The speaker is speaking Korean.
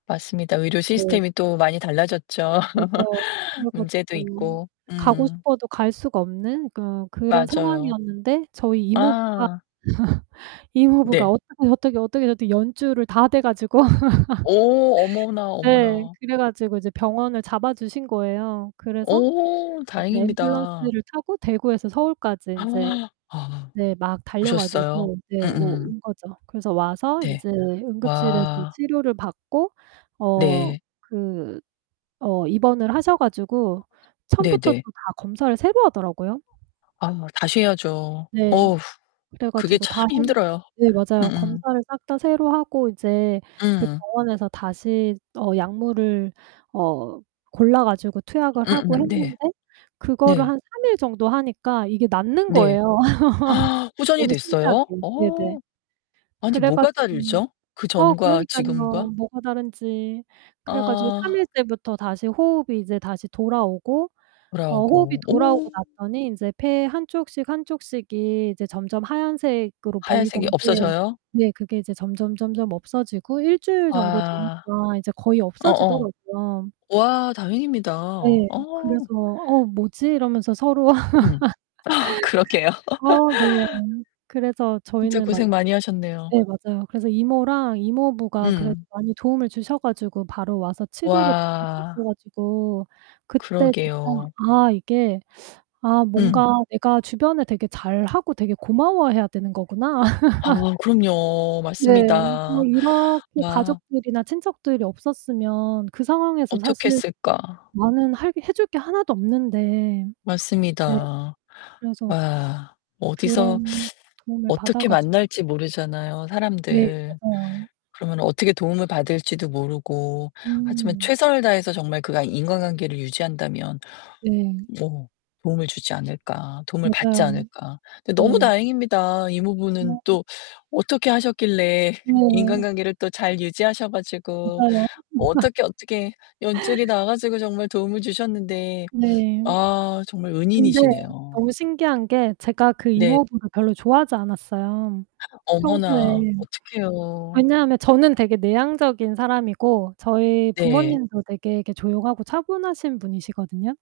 맞습니다. 의료 네. 시스템이 또 많이 달라졌죠. 그죠. 그래 문제도 가지고 있고. 가고 음. 싶어도 갈 수가 없는 그 그런 맞아요. 상황이었는데 저희 이모부가, 아. 이모부가 네. 어떻게, 어떻게, 어떻게, 어떻게 연줄를 다 대 가지고 어 어머나, 네. 어머나. 그래 가지고 이제 병원을 잡아 주신 거예요. 그래서 어, 인제 다행입니다. 앰뷸런스를 타고 대구에서 서울까지 인제 아. 네 막 달려 오셨어요? 가지고 네 오 음음. 온 거죠. 그래서 와서 네. 인제 응급실에서 와. 치료를 받고 어 네. 그 어 입원을 하셔 가지고 처음부터 또 네네. 다 검사를 새로 하더라고요. 아 다시 해야죠. 네. 어후. 그래 그게 가지고 참 다 했 힘들어요. 네, 맞아요. 음음. 검사를 싹 다 새로 하고 이제 그 음. 병원에서 다시 어 약물을 어 골라 가지고 투약을 하고 음음 네. 했는데 그거를 한 네. 3 일 정도 하니까 이게 낫는 네. 거예요. 호전이 너무 신기하게. 됐어요? 네네. 어. 아니, 그래 뭐가 가지고 다르죠? 그 어 전과 지금과? 그러니깐요. 뭐가 다른지. 그래 가지고 3 아. 일째부터 다시 호흡이 이제 다시 돌아오고 어 호흡이 돌아오고. 돌아오고 오. 났더니 인제 폐 한 쪽씩, 한 쪽씩이 이제 점점 하얀색으로 하얀색이 보이던 게 없어져요? 네, 그게 이제 점점점점 없어지고 1 주일 정도 와. 되니까 이제 거의 어어. 없어지더라고요. 와 다행입니다. 어. 예. 그래서 "어 뭐지?" 이러면서 서로 음. 어 그러게요. 어 네. 그래서 진짜 저희는 막 고생 많이 하셨네요. 예. 맞아요. 그래서 이모랑 이모부가 그래도 음. 많이 도움을 주셔 가지고 바로 와서 치료를 받을 수 있어 와. 가지고 그때 진짜 그러게요. '아 이게 아 음. 뭔가 내가 주변에 되게 잘하고 되게 고마워해야 되는 거구나.' 아, 그럼요. 네. 뭐 맞습니다. 이렇게 와. 가족들이나 친척들이 없었으면 그 상황에서 어떻게 사실 했을까. 나는 할 게 해 줄게 하나도 없는데. 네. 맞습니다. 그래서 와, 어디서 그런 도움을 받아 어떻게 가지고 만날지 모르잖아요, 네. 사람들. 맞아요. 그러면 어떻게 도움을 받을지도 모르고. 하지만 음. '최선을 다해서 정말 그 과 인과관계를 유지한다면 네. 뭐 도움을 주지 않을까, 도움을 받지 맞아요. 않을까?' 근데 너무 네. 다행입니다. 이모부는 [unintelligible] 또 어떻게 하셨길래 네. 인간관계를 또 잘 유지하셔 가지고 맞아요. [unintelligible] 어떻게 어떻게 연줄이 나와 가지고 정말 도움을 주셨는데 네. 아 정말 근데 은인이시네요 너무 신기한 게 제가 그 네. 이모부를 별로 좋아하지 않았어요, 평소에. 어머나, 어떡해요. 왜냐하면 저는 되게 내향적인 사람이고 저희 네. 부모님도 되게 이렇게 조용하고 차분하신 분이시거든요.